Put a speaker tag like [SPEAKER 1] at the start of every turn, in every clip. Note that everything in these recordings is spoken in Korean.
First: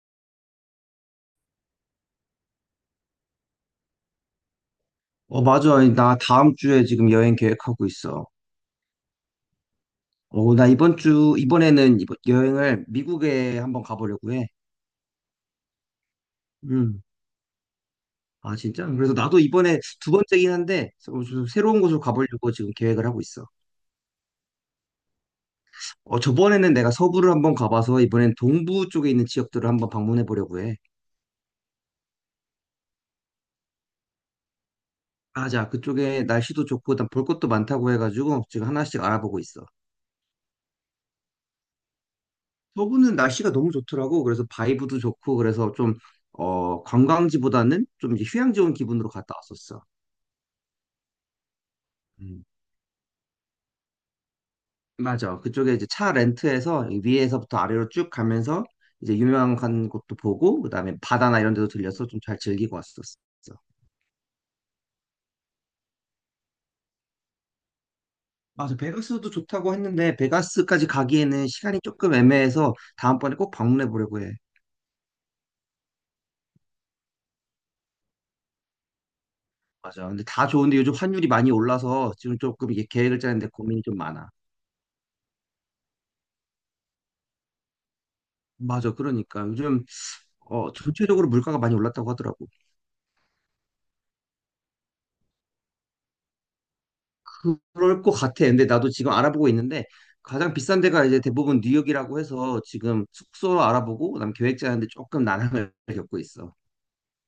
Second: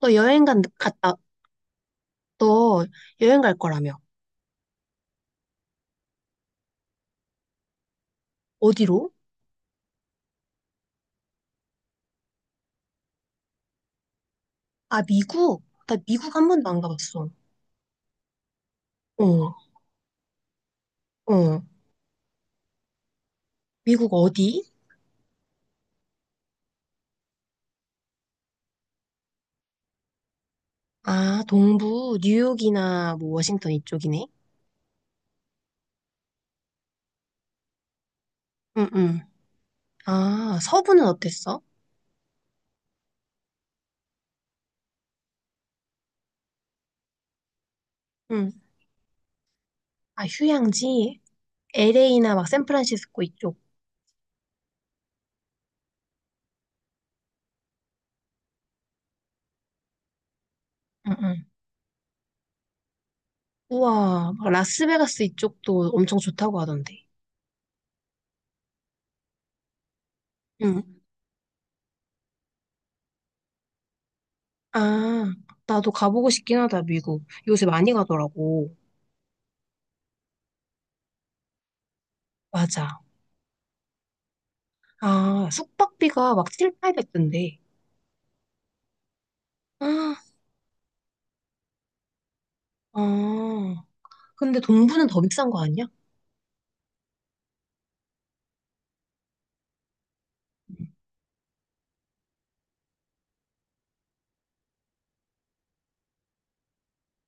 [SPEAKER 1] 너 여행 간, 갔다, 너 여행 갈 거라며.
[SPEAKER 2] 맞아. 나 다음 주에 지금 여행 계획하고 있어.
[SPEAKER 1] 어디로?
[SPEAKER 2] 나 이번에는 여행을 미국에 한번 가보려고 해.
[SPEAKER 1] 아, 미국? 나 미국 한 번도 안
[SPEAKER 2] 음.
[SPEAKER 1] 가봤어.
[SPEAKER 2] 아, 진짜? 그래서 나도
[SPEAKER 1] 어,
[SPEAKER 2] 이번에 두 번째긴 한데, 좀
[SPEAKER 1] 어.
[SPEAKER 2] 새로운 곳으로 가보려고 지금 계획을 하고 있어.
[SPEAKER 1] 미국 어디?
[SPEAKER 2] 저번에는 내가 서부를 한번 가봐서, 이번엔 동부 쪽에 있는 지역들을 한번 방문해 보려고 해.
[SPEAKER 1] 아, 동부, 뉴욕이나 뭐 워싱턴 이쪽이네.
[SPEAKER 2] 아, 자, 그쪽에 날씨도 좋고, 일단 볼 것도 많다고 해가지고, 지금
[SPEAKER 1] 응,
[SPEAKER 2] 하나씩
[SPEAKER 1] 응.
[SPEAKER 2] 알아보고 있어.
[SPEAKER 1] 아, 서부는 어땠어?
[SPEAKER 2] 서구는 날씨가 너무 좋더라고. 그래서 바이브도 좋고, 그래서 좀, 관광지보다는 좀 이제
[SPEAKER 1] 응.
[SPEAKER 2] 휴양 지온 기분으로 갔다 왔었어.
[SPEAKER 1] 아, 휴양지? LA나
[SPEAKER 2] 음.
[SPEAKER 1] 막 샌프란시스코 이쪽.
[SPEAKER 2] 맞아. 그쪽에 이제 차 렌트해서 위에서부터 아래로 쭉 가면서 이제 유명한 곳도 보고, 그다음에
[SPEAKER 1] 응,
[SPEAKER 2] 바다나
[SPEAKER 1] 응.
[SPEAKER 2] 이런 데도 들려서 좀 잘 즐기고 왔었어.
[SPEAKER 1] 우와, 막 라스베가스 이쪽도 엄청 좋다고 하던데.
[SPEAKER 2] 맞아. 베가스도 좋다고 했는데,
[SPEAKER 1] 응.
[SPEAKER 2] 베가스까지 가기에는 시간이 조금 애매해서 다음번에 꼭 방문해 보려고 해.
[SPEAKER 1] 아, 나도 가보고 싶긴 하다, 미국. 요새 많이 가더라고.
[SPEAKER 2] 맞아. 근데 다 좋은데 요즘 환율이 많이 올라서 지금 조금 이게
[SPEAKER 1] 맞아.
[SPEAKER 2] 계획을 짜는데 고민이 좀 많아.
[SPEAKER 1] 아, 숙박비가 막 7, 8 0 0데
[SPEAKER 2] 맞아. 그러니까 요즘
[SPEAKER 1] 아,
[SPEAKER 2] 전체적으로 물가가 많이 올랐다고 하더라고.
[SPEAKER 1] 아. 근데 동부는 더 비싼 거 아니야?
[SPEAKER 2] 럴 것 같아. 근데 나도 지금 알아보고 있는데 가장 비싼 데가 이제 대부분 뉴욕이라고 해서 지금 숙소 알아보고 그다음 계획 짜는데 조금 난항을 겪고 있어.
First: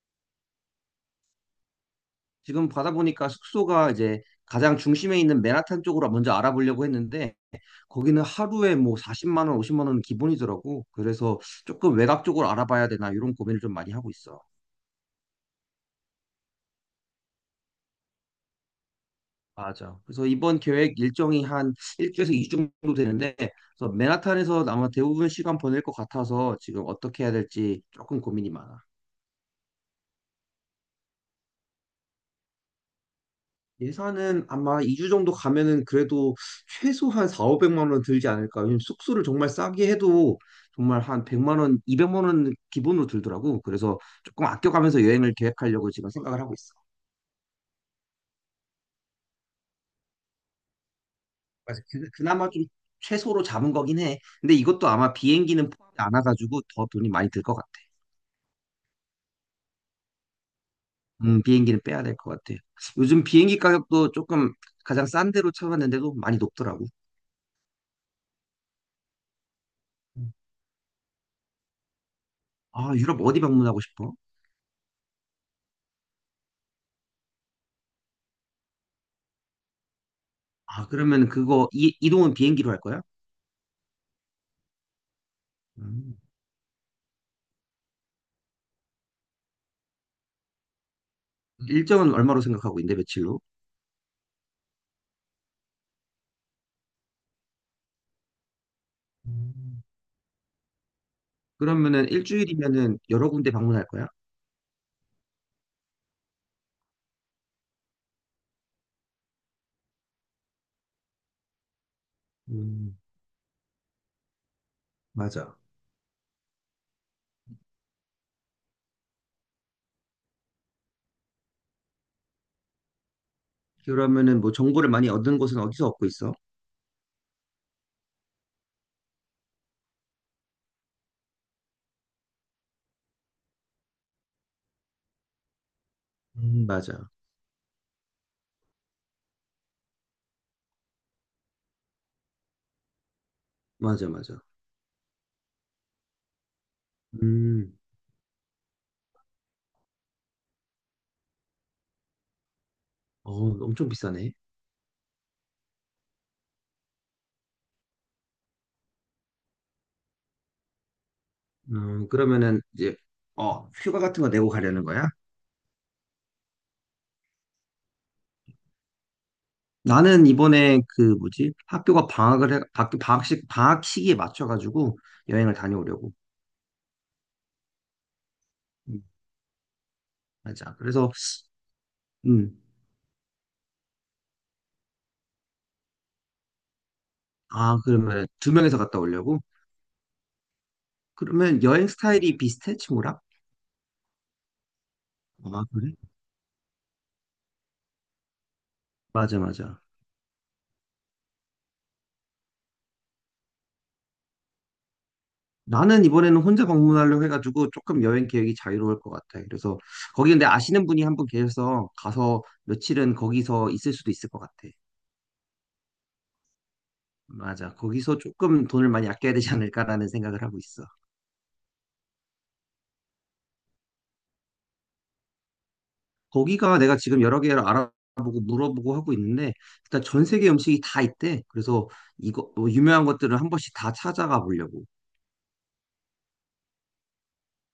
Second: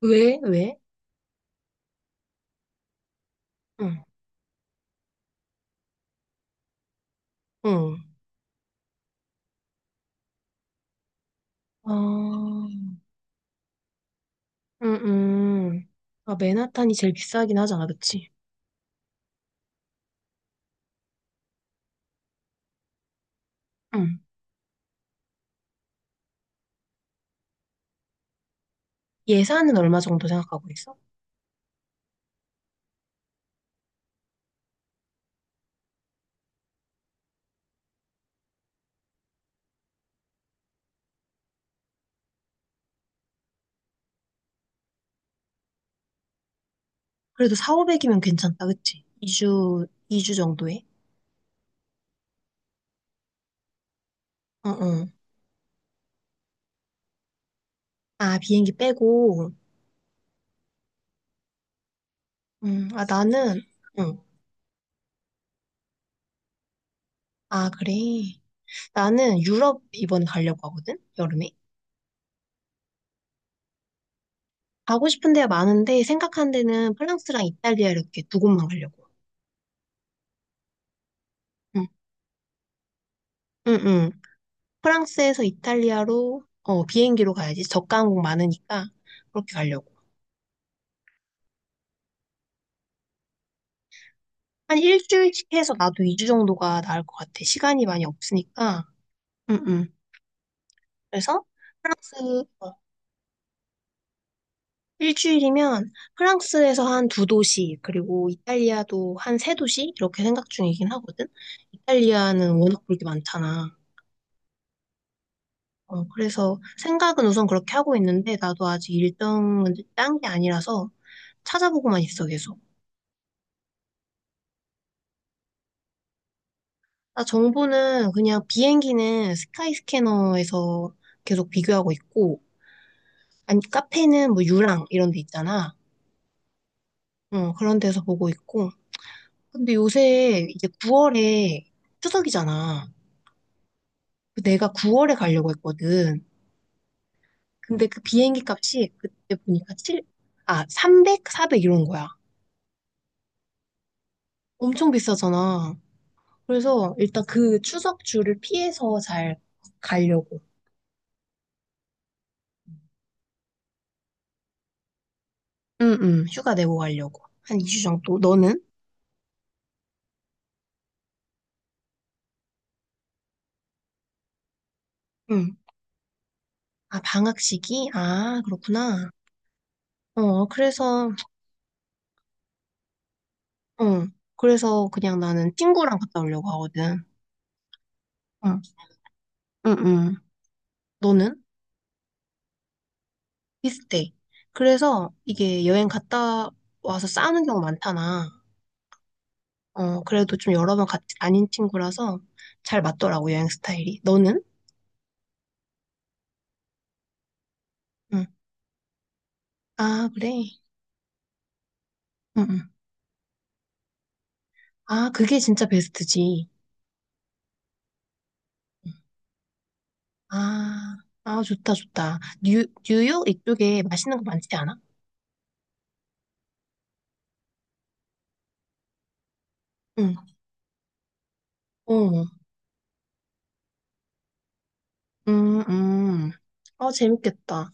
[SPEAKER 1] 왜? 왜?
[SPEAKER 2] 지금 받아보니까 숙소가
[SPEAKER 1] 응,
[SPEAKER 2] 이제 가장 중심에 있는 맨하탄 쪽으로 먼저 알아보려고 했는데
[SPEAKER 1] 응.
[SPEAKER 2] 거기는 하루에 뭐 40만 원, 50만 원은 기본이더라고. 그래서 조금 외곽 쪽으로 알아봐야
[SPEAKER 1] 아,
[SPEAKER 2] 되나 이런 고민을 좀 많이 하고 있어.
[SPEAKER 1] 응, 응. 아, 맨하탄이 제일 비싸긴 하잖아, 그치?
[SPEAKER 2] 맞아. 그래서 이번 계획 일정이 한 일주에서 2주 정도 되는데, 그래서
[SPEAKER 1] 응.
[SPEAKER 2] 맨하탄에서 아마 대부분 시간 보낼 것 같아서 지금 어떻게 해야 될지 조금 고민이 많아.
[SPEAKER 1] 예산은 얼마 정도 생각하고 있어?
[SPEAKER 2] 예산은 아마 2주 정도 가면은 그래도 최소한 4, 500만 원 들지 않을까. 왜냐면 숙소를 정말 싸게 해도 정말 한 100만 원, 200만 원 기본으로 들더라고. 그래서 조금 아껴가면서 여행을 계획하려고 지금 생각을 하고 있어.
[SPEAKER 1] 그래도 4, 500이면 괜찮다, 그치? 2주, 2주 정도에?
[SPEAKER 2] 맞아. 그나마 좀 최소로 잡은 거긴 해. 근데
[SPEAKER 1] 응,
[SPEAKER 2] 이것도
[SPEAKER 1] 응.
[SPEAKER 2] 아마 비행기는 포함이 안 와가지고 더 돈이 많이 들 것 같아.
[SPEAKER 1] 아, 비행기 빼고.
[SPEAKER 2] 비행기는 빼야 될 것 같아.
[SPEAKER 1] 응, 아,
[SPEAKER 2] 요즘 비행기
[SPEAKER 1] 나는,
[SPEAKER 2] 가격도
[SPEAKER 1] 응.
[SPEAKER 2] 조금 가장 싼 데로 찾아봤는데도 많이 높더라고.
[SPEAKER 1] 아, 그래. 나는 유럽 이번에
[SPEAKER 2] 음.
[SPEAKER 1] 가려고 하거든? 여름에?
[SPEAKER 2] 아, 유럽 어디 방문하고 싶어?
[SPEAKER 1] 가고 싶은 데가 많은데 생각한 데는 프랑스랑 이탈리아 이렇게 두 곳만 가려고.
[SPEAKER 2] 아, 그러면 그거
[SPEAKER 1] 응,
[SPEAKER 2] 이동은 비행기로 할 거야?
[SPEAKER 1] 응, 응. 프랑스에서
[SPEAKER 2] 음.
[SPEAKER 1] 이탈리아로 비행기로 가야지. 저가 항공 많으니까 그렇게 가려고.
[SPEAKER 2] 일정은 얼마로 생각하고 있는데 며칠로?
[SPEAKER 1] 한 일주일씩 해서 나도 2주 정도가 나을 것 같아. 시간이 많이 없으니까. 응,
[SPEAKER 2] 음,
[SPEAKER 1] 응. 그래서
[SPEAKER 2] 그러면은
[SPEAKER 1] 프랑스 어,
[SPEAKER 2] 일주일이면은 여러 군데 방문할 거야?
[SPEAKER 1] 일주일이면 프랑스에서 한 두 도시 그리고 이탈리아도 한 세 도시 이렇게 생각 중이긴 하거든. 이탈리아는 워낙 볼
[SPEAKER 2] 음,
[SPEAKER 1] 게 많잖아.
[SPEAKER 2] 맞아.
[SPEAKER 1] 그래서 생각은 우선 그렇게 하고 있는데 나도 아직 일정은 딴 게 아니라서 찾아보고만 있어 계속.
[SPEAKER 2] 그러면은 뭐 정보를 많이 얻은 곳은 어디서 얻고 있어?
[SPEAKER 1] 나 정보는 그냥 비행기는 스카이스캐너에서 계속 비교하고 있고 아니 카페는 뭐 유랑 이런 데 있잖아.
[SPEAKER 2] 맞아.
[SPEAKER 1] 그런 데서 보고 있고. 근데 요새 이제 9월에 추석이잖아.
[SPEAKER 2] 맞아, 맞아.
[SPEAKER 1] 그 내가 9월에 가려고 했거든.
[SPEAKER 2] 음,
[SPEAKER 1] 근데 그 비행기 값이 그때 보니까 300, 400 이런 거야.
[SPEAKER 2] 어, 엄청 비싸네.
[SPEAKER 1] 엄청 비싸잖아. 그래서 일단 그 추석 주를 피해서 잘 가려고.
[SPEAKER 2] 그러면은 이제 휴가 같은 거 내고 가려는 거야?
[SPEAKER 1] 응, 응, 휴가 내고 가려고. 한 2주 정도. 너는?
[SPEAKER 2] 나는 이번에 그 뭐지? 학교가 방학을 해, 방학식, 방학 시기에 맞춰가지고 여행을
[SPEAKER 1] 응.
[SPEAKER 2] 다녀오려고.
[SPEAKER 1] 아, 방학 시기? 아,
[SPEAKER 2] 음,
[SPEAKER 1] 그렇구나.
[SPEAKER 2] 맞아.
[SPEAKER 1] 그래서,
[SPEAKER 2] 그래서, 음,
[SPEAKER 1] 응. 그래서 그냥 나는 친구랑 갔다 오려고 하거든.
[SPEAKER 2] 아, 그러면 두
[SPEAKER 1] 응,
[SPEAKER 2] 명이서 갔다 오려고?
[SPEAKER 1] 응, 응. 너는?
[SPEAKER 2] 그러면 여행 스타일이 비슷해, 친구랑?
[SPEAKER 1] 비슷해. 그래서 이게
[SPEAKER 2] 아,
[SPEAKER 1] 여행
[SPEAKER 2] 그래?
[SPEAKER 1] 갔다 와서 싸우는 경우 많잖아.
[SPEAKER 2] 맞아, 맞아.
[SPEAKER 1] 그래도 좀 여러 번 같이 다닌 친구라서 잘 맞더라고, 여행 스타일이. 너는?
[SPEAKER 2] 나는 이번에는 혼자 방문하려고 해가지고 조금
[SPEAKER 1] 응.
[SPEAKER 2] 여행 계획이 자유로울 것 같아. 그래서
[SPEAKER 1] 아,
[SPEAKER 2] 거기 근데
[SPEAKER 1] 그래.
[SPEAKER 2] 아시는 분이 한 분 계셔서 가서
[SPEAKER 1] 응응.
[SPEAKER 2] 며칠은 거기서 있을 수도 있을 것 같아.
[SPEAKER 1] 아, 그게 진짜 베스트지.
[SPEAKER 2] 맞아. 거기서 조금 돈을 많이 아껴야 되지 않을까라는 생각을 하고 있어.
[SPEAKER 1] 아, 아, 좋다, 좋다. 뉴욕 이쪽에 맛있는 거 많지 않아?
[SPEAKER 2] 거기가 내가 지금 여러 개를 알아보고 물어보고 하고 있는데 일단
[SPEAKER 1] 응,
[SPEAKER 2] 전 세계 음식이 다 있대. 그래서
[SPEAKER 1] 어,
[SPEAKER 2] 이거 뭐 유명한 것들을 한 번씩 다 찾아가 보려고.
[SPEAKER 1] 음, 음. 아, 재밌겠다.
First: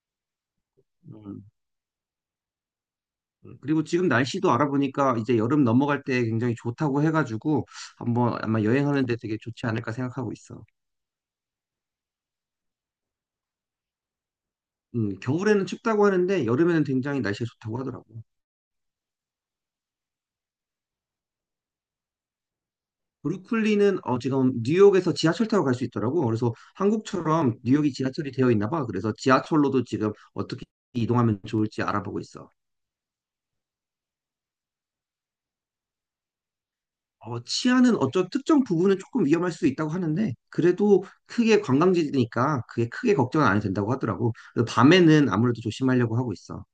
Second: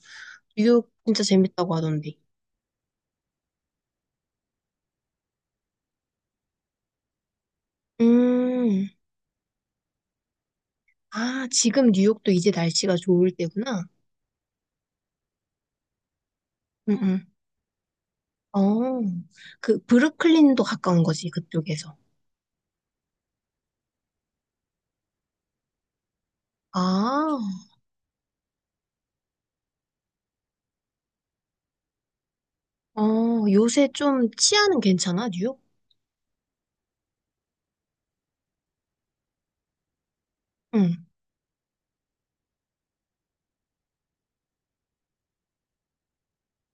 [SPEAKER 1] 뉴욕 진짜
[SPEAKER 2] 음.
[SPEAKER 1] 재밌다고 하던데.
[SPEAKER 2] 음. 그리고 지금 날씨도 알아보니까 이제 여름 넘어갈 때 굉장히 좋다고 해가지고 한번 아마
[SPEAKER 1] 음,
[SPEAKER 2] 여행하는데 되게 좋지 않을까 생각하고 있어.
[SPEAKER 1] 아, 지금 뉴욕도 이제 날씨가 좋을 때구나.
[SPEAKER 2] 겨울에는 춥다고 하는데 여름에는
[SPEAKER 1] 응,
[SPEAKER 2] 굉장히
[SPEAKER 1] 응.
[SPEAKER 2] 날씨가 좋다고 하더라고.
[SPEAKER 1] 어, 그, 브루클린도 가까운 거지, 그쪽에서.
[SPEAKER 2] 브루클리는 지금 뉴욕에서 지하철 타고 갈 수 있더라고. 그래서
[SPEAKER 1] 아,
[SPEAKER 2] 한국처럼 뉴욕이 지하철이 되어 있나 봐. 그래서 지하철로도 지금 어떻게 이동하면 좋을지 알아보고 있어.
[SPEAKER 1] 어, 요새 좀 치안은 괜찮아, 뉴욕?
[SPEAKER 2] 치안은 어떤 특정 부분은 조금 위험할 수 있다고 하는데, 그래도
[SPEAKER 1] 응,
[SPEAKER 2] 크게 관광지니까 그게 크게 걱정은 안 해도 된다고 하더라고. 그래서 밤에는 아무래도 조심하려고 하고 있어.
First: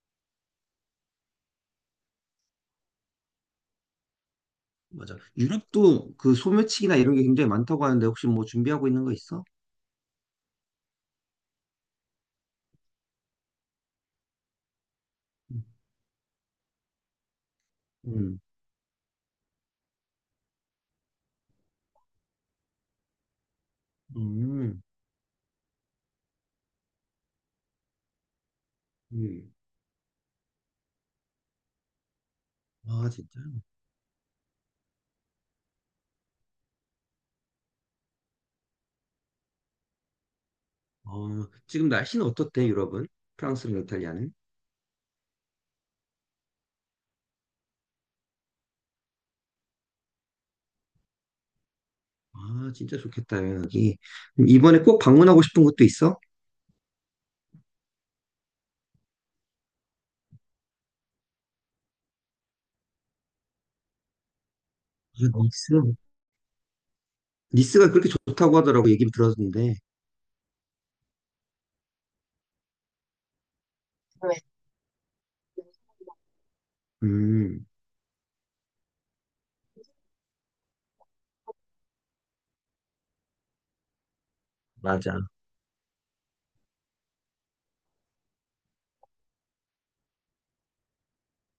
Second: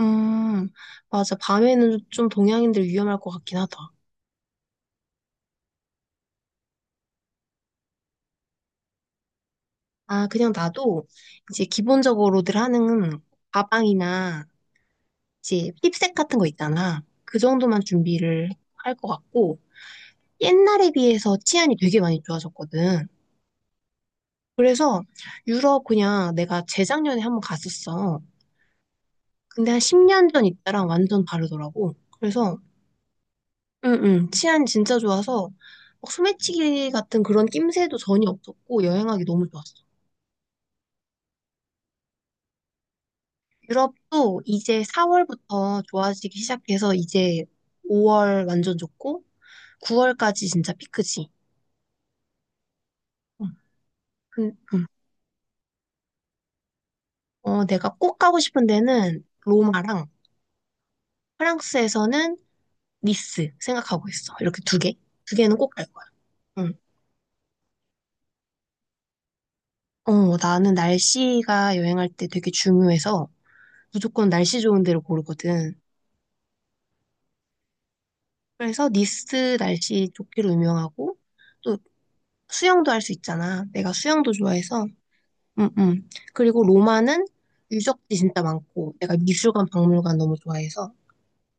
[SPEAKER 1] 음, 맞아. 밤에는 좀 동양인들 위험할 것 같긴 하다.
[SPEAKER 2] 맞아. 유럽도 그 소매치기나 이런 게 굉장히 많다고 하는데, 혹시 뭐 준비하고 있는 거 있어?
[SPEAKER 1] 아, 그냥 나도 이제 기본적으로들 하는 가방이나 이제 힙색 같은 거 있잖아. 그 정도만
[SPEAKER 2] 음,
[SPEAKER 1] 준비를 할 것 같고, 옛날에 비해서 치안이 되게 많이 좋아졌거든.
[SPEAKER 2] 음,
[SPEAKER 1] 그래서 유럽 그냥 내가 재작년에 한번 갔었어.
[SPEAKER 2] 음.
[SPEAKER 1] 근데 한 10년 전 이때랑 완전 다르더라고. 그래서,
[SPEAKER 2] 아, 진짜?
[SPEAKER 1] 응, 응, 치안 진짜 좋아서 막 소매치기 같은 그런 낌새도 전혀 없었고, 여행하기 너무 좋았어.
[SPEAKER 2] 지금 날씨는 어떻대, 유럽은? 프랑스랑 이탈리아는?
[SPEAKER 1] 유럽도 이제 4월부터 좋아지기 시작해서 이제 5월 완전 좋고 9월까지 진짜 피크지.
[SPEAKER 2] 아, 진짜 좋겠다,
[SPEAKER 1] 응.
[SPEAKER 2] 여기. 이번에
[SPEAKER 1] 응.
[SPEAKER 2] 꼭 방문하고 싶은 곳도 있어?
[SPEAKER 1] 내가 꼭 가고 싶은 데는 로마랑 프랑스에서는 니스 생각하고 있어. 이렇게 두 개.
[SPEAKER 2] 아,
[SPEAKER 1] 두 개는 꼭 갈
[SPEAKER 2] 니스.
[SPEAKER 1] 거야. 응.
[SPEAKER 2] 니스가 그렇게 좋다고 하더라고, 얘기 들었는데.
[SPEAKER 1] 나는 날씨가 여행할 때 되게 중요해서 무조건 날씨 좋은 데를 고르거든.
[SPEAKER 2] 음.
[SPEAKER 1] 그래서 니스 날씨 좋기로 유명하고 또 수영도 할 수 있잖아. 내가 수영도 좋아해서
[SPEAKER 2] 맞아.
[SPEAKER 1] 그리고 로마는 유적지 진짜 많고, 내가 미술관, 박물관 너무 좋아해서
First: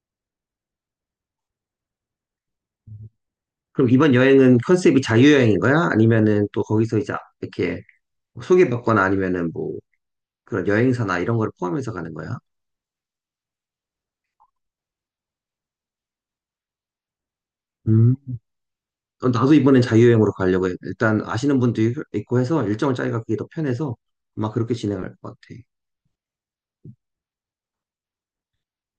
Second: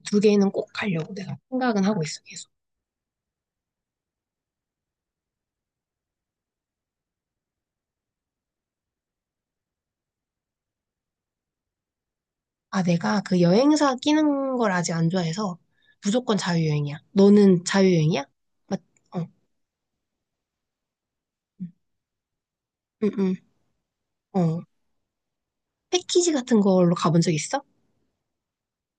[SPEAKER 1] 두 개는 꼭 가려고 내가 생각은 하고 있어, 계속.
[SPEAKER 2] 그럼 이번 여행은 컨셉이 자유여행인 거야? 아니면은 또 거기서 이제 이렇게 소개받거나 아니면은 뭐 그런 여행사나 이런 거를 포함해서 가는 거야?
[SPEAKER 1] 아, 내가 그 여행사 끼는 걸 아직 안 좋아해서 무조건 자유여행이야. 너는 자유여행이야?
[SPEAKER 2] 음.
[SPEAKER 1] 맞, 어,
[SPEAKER 2] 나도 이번엔 자유여행으로 가려고 해. 일단 아시는 분도 있고 해서 일정을 짜기가 그게
[SPEAKER 1] 응응
[SPEAKER 2] 더 편해서 아마
[SPEAKER 1] 어.
[SPEAKER 2] 그렇게 진행할 것 같아.
[SPEAKER 1] 패키지 같은 걸로 가본 적 있어?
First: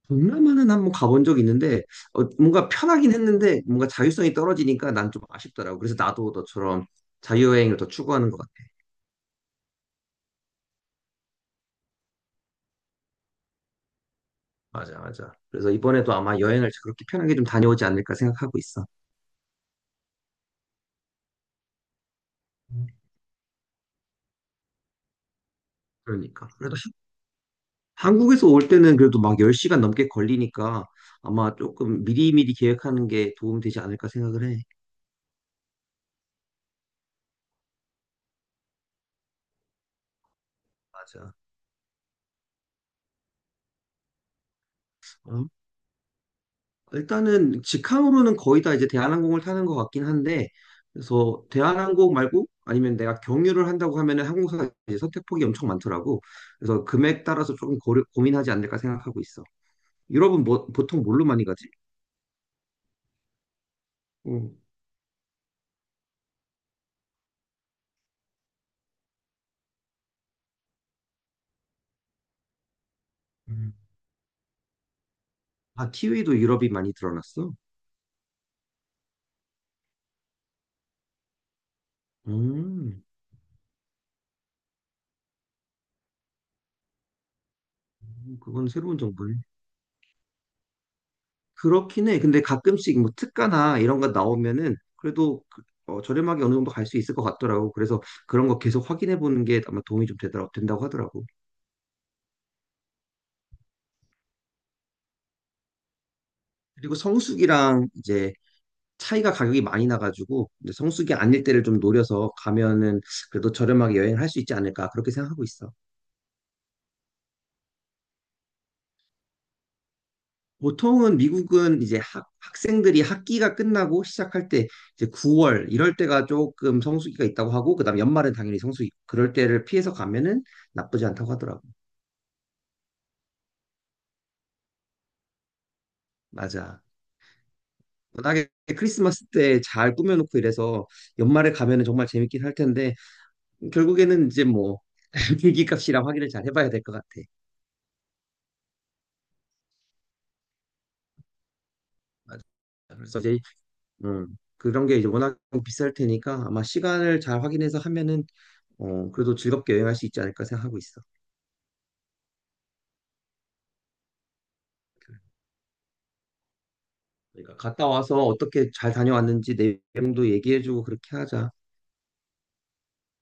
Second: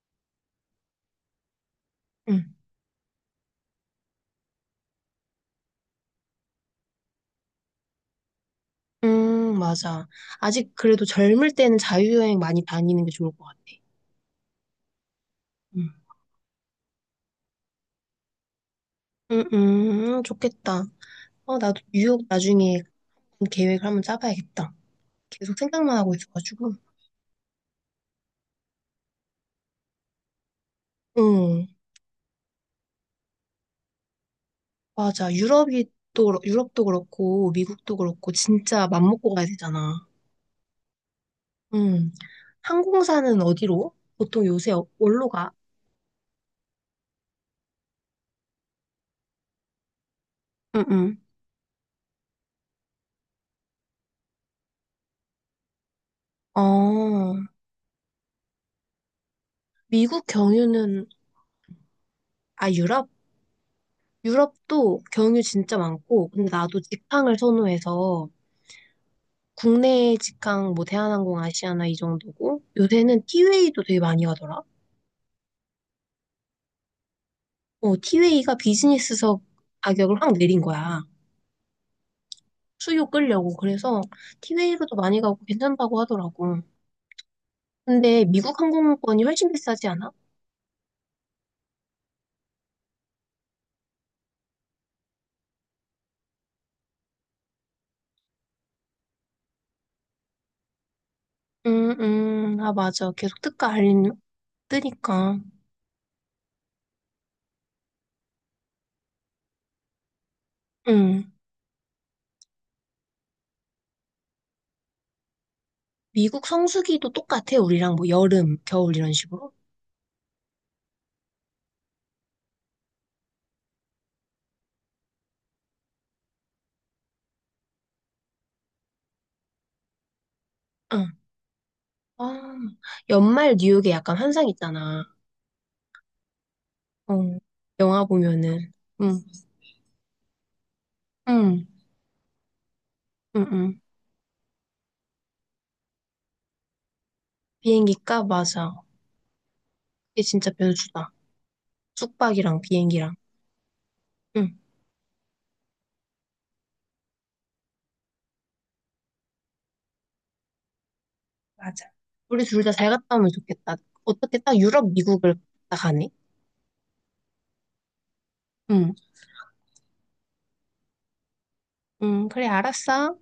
[SPEAKER 2] 동남아는 한번 가본 적 있는데
[SPEAKER 1] 응.
[SPEAKER 2] 뭔가 편하긴 했는데 뭔가 자유성이 떨어지니까 난 좀 아쉽더라고. 그래서 나도 너처럼 자유여행을 더 추구하는 것 같아.
[SPEAKER 1] 맞아. 아직 그래도 젊을 때는 자유여행 많이 다니는 게 좋을 것 같아.
[SPEAKER 2] 맞아, 맞아. 그래서
[SPEAKER 1] 응.
[SPEAKER 2] 이번에도 아마 여행을 그렇게 편하게 좀 다녀오지 않을까 생각하고 있어.
[SPEAKER 1] 응응 좋겠다. 나도 뉴욕 나중에 계획을 한번 짜봐야겠다. 계속 생각만 하고
[SPEAKER 2] 그러니까.
[SPEAKER 1] 있어가지고.
[SPEAKER 2] 그래도 한국에서 올 때는 그래도 막 10시간 넘게 걸리니까 아마
[SPEAKER 1] 응,
[SPEAKER 2] 조금 미리미리 계획하는 게 도움 되지 않을까 생각을 해.
[SPEAKER 1] 맞아. 유럽도 그렇고, 미국도 그렇고, 진짜 맘먹고 가야 되잖아.
[SPEAKER 2] 맞아.
[SPEAKER 1] 응. 항공사는 어디로? 보통 요새 뭘로
[SPEAKER 2] 어?
[SPEAKER 1] 가?
[SPEAKER 2] 일단은 직항으로는 거의 다 이제 대한항공을 타는 것 같긴 한데,
[SPEAKER 1] 응응.
[SPEAKER 2] 그래서 대한항공 말고 아니면 내가 경유를 한다고 하면은 항공사 이제 선택폭이 엄청 많더라고. 그래서 금액
[SPEAKER 1] 어,
[SPEAKER 2] 따라서 조금 고려, 고민하지 않을까 생각하고 있어.
[SPEAKER 1] 미국
[SPEAKER 2] 유럽은 뭐, 보통
[SPEAKER 1] 경유는,
[SPEAKER 2] 뭘로 많이 가지?
[SPEAKER 1] 아, 유럽?
[SPEAKER 2] 응.
[SPEAKER 1] 유럽도 경유 진짜 많고, 근데 나도 직항을 선호해서, 국내 직항, 뭐, 대한항공, 아시아나 이 정도고, 요새는
[SPEAKER 2] 음.
[SPEAKER 1] 티웨이도 되게 많이 가더라.
[SPEAKER 2] 아, t 웨이도 유럽이 많이 드러났어?
[SPEAKER 1] 티웨이가 비즈니스석 가격을 확 내린 거야.
[SPEAKER 2] 음,
[SPEAKER 1] 수요 끌려고. 그래서 티웨이로도 많이 가고 괜찮다고 하더라고. 근데 미국
[SPEAKER 2] 그건 새로운
[SPEAKER 1] 항공권이
[SPEAKER 2] 정보.
[SPEAKER 1] 훨씬 비싸지 않아?
[SPEAKER 2] 그렇긴 해. 근데 가끔씩 뭐 특가나 이런 거 나오면은 그래도 저렴하게 어느 정도 갈 수 있을 것 같더라고. 그래서 그런 거 계속 확인해 보는 게 아마 도움이 좀 되더라, 된다고 하더라고.
[SPEAKER 1] 아, 맞아. 계속 특가 알림 뜨니까.
[SPEAKER 2] 그리고 성수기랑 이제 차이가 가격이 많이 나가지고 이제 성수기
[SPEAKER 1] 음.
[SPEAKER 2] 아닐 때를 좀 노려서 가면은 그래도 저렴하게 여행을 할 수 있지 않을까 그렇게 생각하고 있어.
[SPEAKER 1] 미국 성수기도 똑같아, 우리랑 뭐 여름, 겨울 이런 식으로.
[SPEAKER 2] 보통은 미국은 이제 학생들이 학기가 끝나고 시작할 때 이제 9월 이럴 때가 조금 성수기가 있다고 하고 그다음 연말은 당연히 성수기 그럴 때를 피해서 가면은 나쁘지
[SPEAKER 1] 응.
[SPEAKER 2] 않다고 하더라고.
[SPEAKER 1] 아, 연말 뉴욕에 약간 환상 있잖아.
[SPEAKER 2] 맞아.
[SPEAKER 1] 응, 영화
[SPEAKER 2] 워낙에
[SPEAKER 1] 보면은. 응,
[SPEAKER 2] 크리스마스 때 잘 꾸며놓고 이래서 연말에
[SPEAKER 1] 응,
[SPEAKER 2] 가면은 정말 재밌긴 할 텐데
[SPEAKER 1] 응, 응.
[SPEAKER 2] 결국에는 이제 뭐 비기값이랑 확인을 잘 해봐야 될 것 같아.
[SPEAKER 1] 비행기 값 맞아. 이게 진짜 변수다.
[SPEAKER 2] 맞아.
[SPEAKER 1] 숙박이랑 비행기랑.
[SPEAKER 2] 그래서 이제 음,
[SPEAKER 1] 응.
[SPEAKER 2] 그런 게 이제 워낙 비쌀 테니까 아마 시간을 잘 확인해서 하면은 그래도 즐겁게 여행할 수 있지 않을까 생각하고 있어.
[SPEAKER 1] 맞아. 우리 둘 다 잘 갔다 오면 좋겠다. 어떻게 딱 유럽, 미국을 다 가네?
[SPEAKER 2] 그러니까 갔다 와서 어떻게 잘
[SPEAKER 1] 응,
[SPEAKER 2] 다녀왔는지 내용도 얘기해주고 그렇게 하자.
[SPEAKER 1] 응, 그래, 알았어.